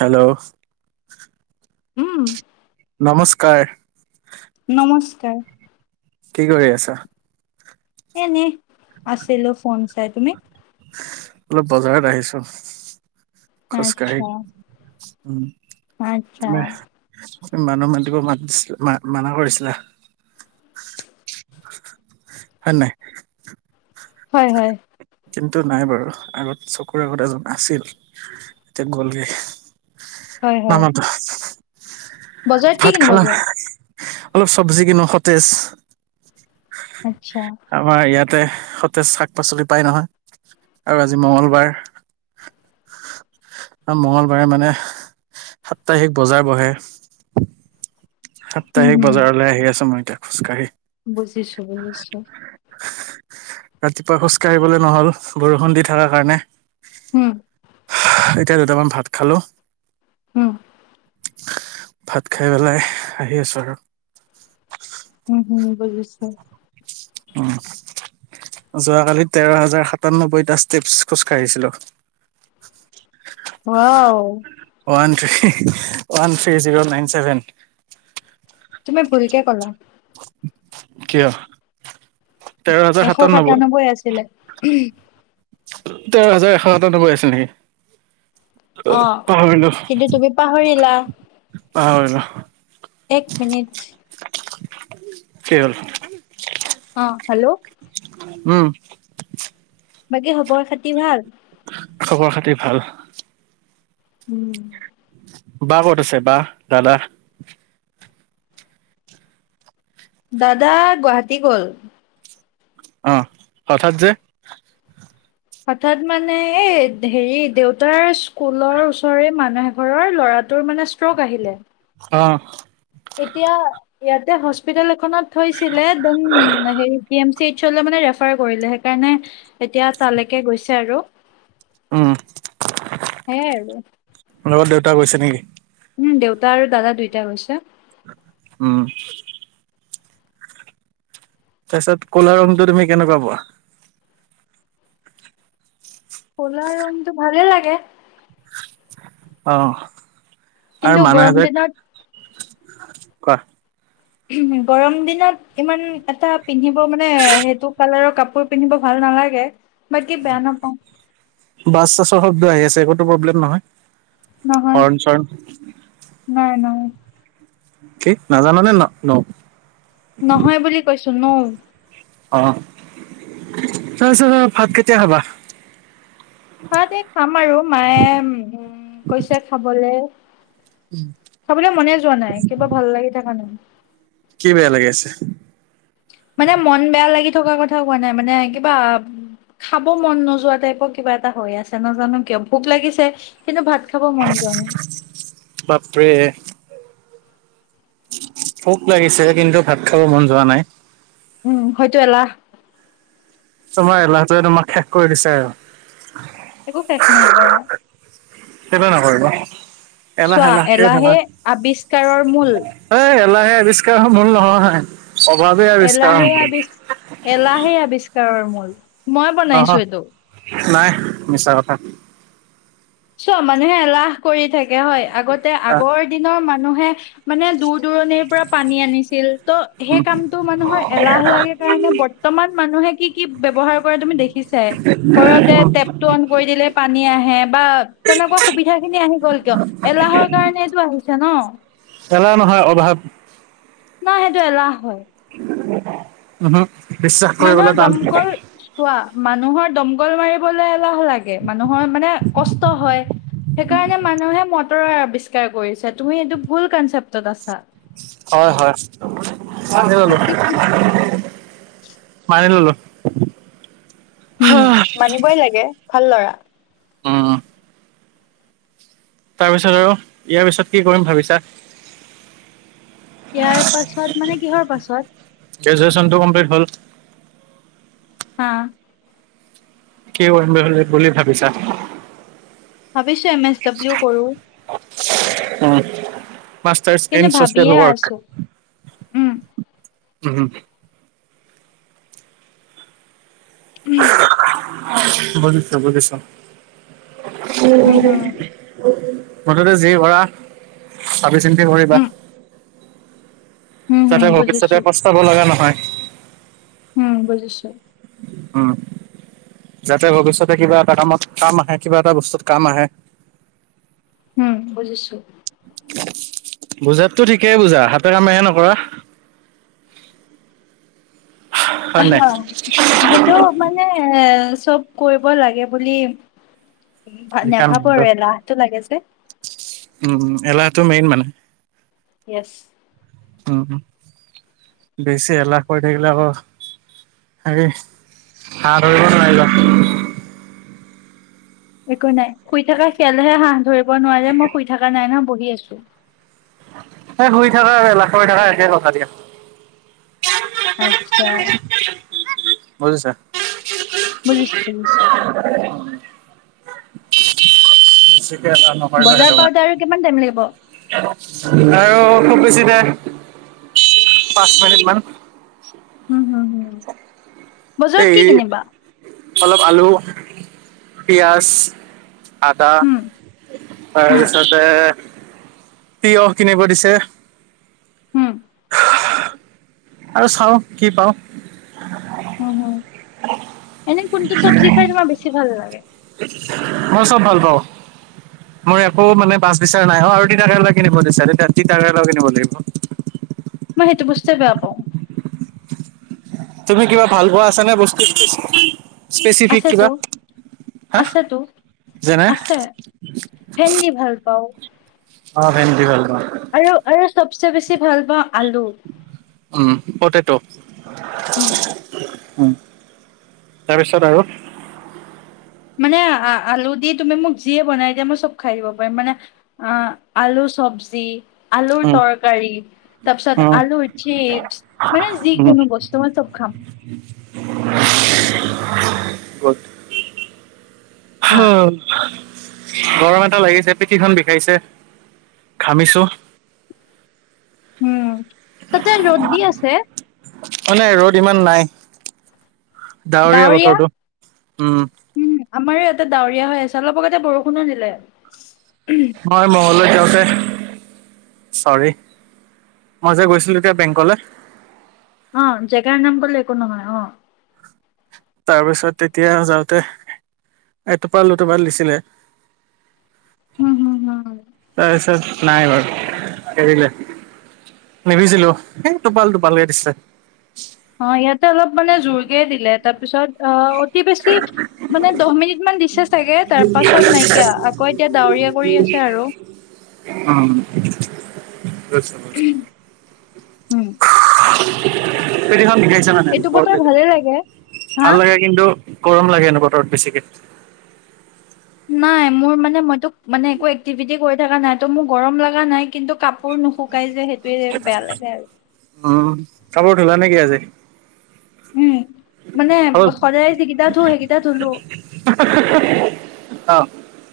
Hello, um, নমস্কাৰ। নমস্কাৰ। কি কৰি আছা? এ এনে আছিলো ফোন চাই তুমি? অলপ বজাৰত আহিছো। খোজকাঢ়ি আচ্ছা। উম আচ্ছা তুমি মানুহ মাতিব মাছিল মা মানা কৰিছিলা হয় নাই হয় হয় কিন্তু নাই বাৰু আগত চকুৰ আগত এজন আছিল এতিয়া গ'লগে হয় হয় নামাতো বজাৰত কি ভাত কিনিব খালা যোৱা অলপ চব্জি কিনো সতেজ হয় আমাৰ ইয়াত তে সতেজ শাক পাচলি পাই নহয় আৰু আজি মঙগলবাৰ আৰু মঙ্গলবাৰে মানে সাপ্তাহিক বজাৰ বহে হুম, সাপ্তাহিক হুম। বজাৰলৈ আহি আছো মই এতিয়া খোজকাঢ়ি বুজিছো, বুজিছো। ৰাতিপুৱা খোজ কাঢ়িবলে নহল বৰষুণ দি থকাৰ কাৰণে হোম এতিয়া দুটামান ভাত খালো হোম ভাত খাই পেলাই আহি আছো আৰু উম হুম বুজিছা উম যোৱাকালি তেৰ হাজাৰ সাতান্নবৈটা ষ্টেপছ খোজ কাঢ়িছিলো [unintelligible] one three - one three zero nine seven. তুমি ভুলকে ক'লা। কিয়? তেৰ হাজাৰ এশ সাতান্নব্বৈ সাতানব্বৈ আছিলে। তেৰ হাজাৰ এশ সাতানব্বৈ আছিল নেকি? অ, পাহৰিলো কিন্তু তুমি পাহৰিলা। পাহৰিলো এক মিনিট। [unintelligible] কি হ'ল? অ, হেল্ল', উম, বাকী খবৰ খাতি ভাল? খবৰ খাতি ভাল। উম, বা ক'ত আছে বা, দাদা? দাদা গুৱাহাটী গ'ল। অ, হঠাৎ যে? হঠাৎ মানে এই হেৰি দেউতাৰ স্কুলৰ ওচৰৰে মানুহ এঘৰৰ ল'ৰাটোৰ মানে ষ্ট্ৰক আহিলে অহ', এতিয়া ইয়াতে হস্পিতেল এখনত থৈছিলে দেন হেৰি জি এম ইচলে মানে ৰেফা ফাৰ কৰিলে সেইকাৰণে এতিয়া তালেকে গৈছে আৰু। উম, হে তা গৈছে নেকি? দেউতা আৰু দাদা দুইটাই গৈছে। উম। তাছত কলা ৰংটো তুমি কেনেকুৱা পোৱা? কলা ৰুংটো ভালেই লাগে। অহ। কিন্তু গৰম দিনত কোৱা? গৰম দিনত ইমান এটাব পিন্ধিব মানে সেইটো কালাৰৰ কাপ পোৰ পিন্ধিব ভাল নালাগে। বাকী বেয়া নাপাওঁ বাচ চাছৰ শব্দ আহি আছ একোটো প্ৰব্লেম নহয়। নহয় শৰণ চৰণ নাই নৌ। কি নাজানানে ন ন নহয় বুলি কৈছ ছো নও অহ তাৰপিছত ভাত কেতিয়া খাবা ভাত এই খাম আৰু মায়ে উম কৈছে খাবলে খাবলৈ মনে যোৱা নাই কিবা ভাল লাগি থকা নাই কি বেয়া লাগি আছে মানে মন বেয়া লাগি থকা কথা কোৱা নাই মানে কিবা খাব মন নোযোৱা টাইপৰ কিবা এটা হৈ আছে নাজানো কিয় ভোক লাগিছে কিন্তু ভাত খাব মন যোৱা নাই বাপৰে ভোক লাগিছে কিন্তু ভাত খাব মন যোৱা নাই উম হয়তো এলাহ তোমাৰ এলাহ টোৱে তোমাক শেষ কৰি দিছে আৰু একো শেষ নাই কৰা কেলে নকৰিব এলাহ চোৱা এলাহ কে থাকা এলাহে আৱিষ্কাৰৰ মূল এ এলাহে আৱিষ্কাৰ মূল নহয় অভাৱে আৱিষ্কাৰ এলাহে মূল আবিষ্ এলাহে আৱিষ্কাৰৰ মূল। [unintelligible] মই নহয় বনাইছো এইটো। নাই মিছা কথা। চোৱা মানুহে এলাহ কৰি থাকে হয়। আগতে আগৰ দিনৰ মানুহ মানুহে মানে দূৰ দূৰণিৰ পৰা পানী আনিছিল, ত' সেই কামটো মানুহৰ এলাহ লাগে কাৰণে বৰ্তমান মানুহে কি কি ব্যৱহাৰ কৰে তুমি দেখিছাই ঘৰতে টেপ টো অন কৰি দিলে পানী আহে বা তেনেকুৱা সুবিধা খিনি আহি গ'ল কিয় এলাহৰ কাৰনে টো আহিছে ন। এলাহ নহয় অভাৱ। নাই সেইটো এলাহ হয়। উমহোঁ। মানুহৰ দমকল চোৱা মানুহৰ দম দমকল মাৰিবলে লাহ লাগে মানুহৰ মানে কষ্ট হয়। সেইকাৰণে মানুহে ম ৰে আৱিষ্কাৰ কৰিছে তুমি এইটো ভুল কনচেপ্টত আছা। হয় হয়। মানিললো। উম মানিবই লাগে। ভাল লৰা। উম তাৰপিছত আৰু ইয়াৰ পিছত কি কৰিম ভাবিছা? ইয়াৰ পাছত মানে কিহৰ পাছত? গ্ৰেজুৱেচনটো কমপ্লিট হ'ল অ। কি বুলি ভাবিছা? ভাবিছো এম এছ ডাব্লিউ কৰোঁ। উম। মাষ্টাৰছ কিন্তু ইন ভাবিয়ে চ'চিয়েল ৱৰ্ক। আছো উম উম। উম। বুজিছো বুজিছো। উম। হম মুঠতে যি কৰা ভাবি চিন্তি কৰিবা। উম হম হম যাতে ভৱিষ্যতে বুজিছো পস্তাব লগা নহয়। উম বুজিছো। উ যাতে ভৱিষ্যতে কিবা এটা কামত কাম আহে, কিবা এটা বস্তুত কাম আহে। উম বুজিছো। বুজাতটো ঠিকেই বুজা হাতে কামে হে নকৰা। হয় সেইটো মানে এ চব কৰিব লাগে বুলি লিখা নাভাবো মেলিটো। আৰু এলাহটো লাগে যে। এইটো মেইন মানে। ইয়েছ। উ বেছি এলাহ কৰি থাকিলে আকৌ হেৰি, হাঁহ ধৰিব নোৱাৰিবা। একো নাই, শুই থকা খিয়ালহে হাঁহ ধৰিব নোৱাৰে, মই শুই থকা নাই নহ বহি আছো। এ শুই থাকা আৰু এলাহ কৰি থাকা একে কথা দিয়া। আচ্ছা। বুজিছা [inaudible] বুজিছো বুজিছো। বেছিকে এলাও নকৰে যে বজাৰ সেইটো কাৰণে। পাওঁতে আৰু কিমান টাইম লাগিব? আৰু খুব বেছি দে পাঁচ মিনিট মান। উম হম হম। বজাৰত এই কি কিনিবা? অলপ আলু, পিয়াজ আদা, হম হম তাৰপিছতে তিয়হ কিনিব দিছে। উম। আৰু চাওঁ কি পাওঁ? উম, হ'ম এনেই কোনটো চব্জি খাই তোমাৰ বেছি ভাল লাগে? মই চ'ব ভাল পাওঁ। মোৰ একো মানে বাছ বিচাৰ নাই অ' আৰু তিতাকেৰেলা কিনিব দিছে। এতিয়া তিতাকেৰেলাও কিনিব লাগিব। মই সেইটো বস্তে বেয়া পাওঁ। তুমি কিবা ভাল পোৱা আছে নে বস্তু? স্পেচিফিক কিবা আছেতো হা আছেতো যেনে আছে ভেন্দি ভাল পাওঁ অ' ভেন্দি ভাল পাওঁ। আৰু আৰু চবচে ভাল পাওঁ। আলু উম, পতেতৌ উম। উম, তাৰপিছত আৰু মানে আ আলু দি তুমি মোক যিয়ে বনাই দিয়া মই চ'ব খাই দিব পাৰিম মানে আ আলু চব্জি আলুৰ উম, তৰকাৰী, তাৰপিছত উম, আলুৰ চিপছ মানে যিকোনো বস্তু মই চ'ব খাম। গত হা, হঅ গৰম এটা লাগিছে পিঠিখন বিষাইছে ঘামিছো। হুম। তাতে ৰ'দ দি আছে? অ নাই ৰ'দ ইমান নাই। ডাৱৰীয়া ডাৱৰীয়া বতৰটো, উম। উম আমাৰো ইয়াতে ডাৱৰীয়া হৈ আছে অলপ আগতে বৰষুণো দিলে। মই মংগল দৈ যাওঁতে চৰি মই যে গৈছিলো তেতিয়া বেংকলে। অ জেগাৰ নাম কলো একো নহয় অ। তাৰপিছত তেতিয়া যাওঁতে এ টোপাল দুটোপাল দিছিলে। হম হম হম তাৰপিছত। নাই বাৰু এৰিলে নিভিজিলো এ টোপাল টোপালকে দিছে। অ ইয়াতে অলপ মানে জোৰকে দিলে তাৰপিছত অ অতি বেছি মানে দহ মিনিট মান দিছে চাগে তাৰ পাছত নাইকিয়া আকৌ এতিয়া ডাৱৰীয়া কৰি আছে আৰু। শুইছো শুইছো উম [unintelligible] শিকাইছে নে এইটো প বতৰ ভালে লাগে। হা ভাল লাগে কিন্তু গৰম লাগেনে বতৰত বেছিকে। নাই মোৰ মানে মই তোক মানে একো এক্টিভিটি কৰি থকা নাই ত' মোৰ গৰম লগা নাই কিন্তু কাপোৰ নুশুকাই যে হেইট বেয়া লাগে আৰু উম কাপোৰ ধোলা নিকি আজি। উম মানে হ'ল? সদায় যিকেইটা ধো সেইকেইটা ধুলো। অহ।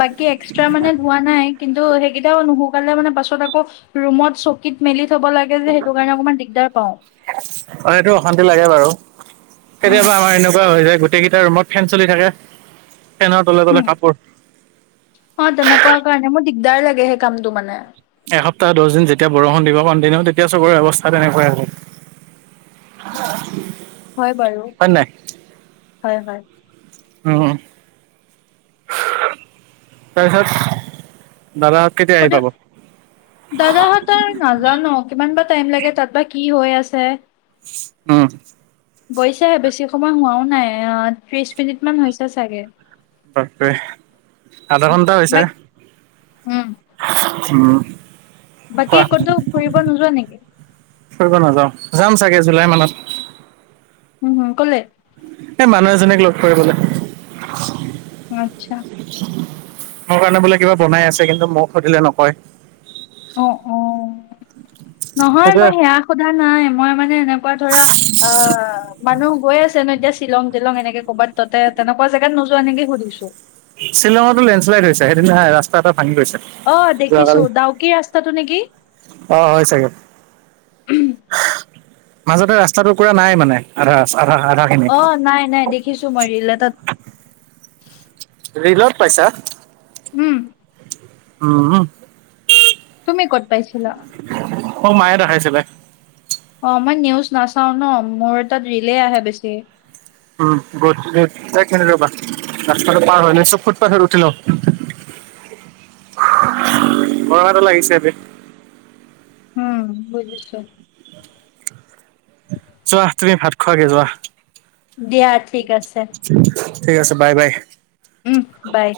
বাকী এক্সট্ৰা মানে ধোৱা নাই কিন্তু সেইকেইটাও নুশুকালে মানে পাছত আকৌ ৰুমত চকীত মেলি থব লাগে যে সেইটো কাৰণে অকমান দিগদাৰ পাও অ সেইটো অশান্তি লাগে বাৰু উম কেতিয়াবা আমাৰ এনেকুৱা হৈ যায় গোটেইকেইটা ৰুমত ফেন চলি থাকে। ফেনৰ তলে তলে উম কাপোৰ দাৰ লাগে সেই কামটো মানে এসপ্তাহ দহ দিন যেতিয়া বৰষুণ দিব কন্টিনিউ তেতিয়া চবৰে ব্যৱস্থা তেনেকুৱাই হব। হয় বাৰু হয় হয় হয়। অ তাৰপিছত? দাদাহঁত কেতিয়া আহি হেটো পাব দাদাহঁতৰ নাজানো কিমান বা টাইম লাগে তাত বা কি হৈ আছে? উম। গৈছেহে বেছি সময় হোৱাও নাই, অহ ত্ৰিশ মিনিট মান হৈছে চাগে। তাকে, আধা ঘন্টা হৈছে? বাক উম। উম। বাকী কোৱা ক'তো ফুৰিব নোযোৱা নিকি? ফুৰিব নাযাওঁ, যাম চাগে জুলাই মানত। উমহুম ক'লে? এই মানুহ এজনীক লগ কৰিবলে। আচ্ছা। মোৰ কাৰণে বোলে কিবা বনাই আছে কিন্তু মোক সুধিলে নকয়। অঁ, অঁ, নহয় সেইটোৱে মই সেয়া সোধা নাই, মই মানে এনেকুৱা ধৰা অ মানুহ হৈ আছে ন এতিয়া শ্বিলং টিলং এনেকে ক'ৰবাত ততে তেনেকুৱা জেগাত নোযোৱা এনেকে সুধিছো। শ্বিলঙতো লেণ্ডশ্লাইড হৈছে সেইদিনা সেই ৰাস্তা এটা ভাঙি গৈছে অঁ দেখিছো, যোৱাকালি ডাউকি ৰাস্তাটো নেকি? অ হয় চাগে মাজতে ৰাস্তাটুকুৰা নাই মানে আধা ৰা অঁ নাই নাই দেখিছো মই ৰীল এটাত। ৰীলত পাইছা? উম। উম। তুমি ক'ত পাইছিলা অঁ, মায়ে দেখাইছিলে। অঁ মই নিউজ নাচাওঁ ন, মোৰ তাত ৰীলে আহে বেছি। উম, গুড গুড, এক মিনিট ৰ'বা ৰাস্তাটো পাৰ হয় লৈছোঁ, ফুটপাথত উঠি লওঁ। গৰম এটা লাগিছে বে। উম বুজিছোঁ। যোৱা, তুমি ভাত খোৱাগে যোৱা। দিয়া ঠিক আছে। ঠিক আছে বাই বাই। উম, বাই।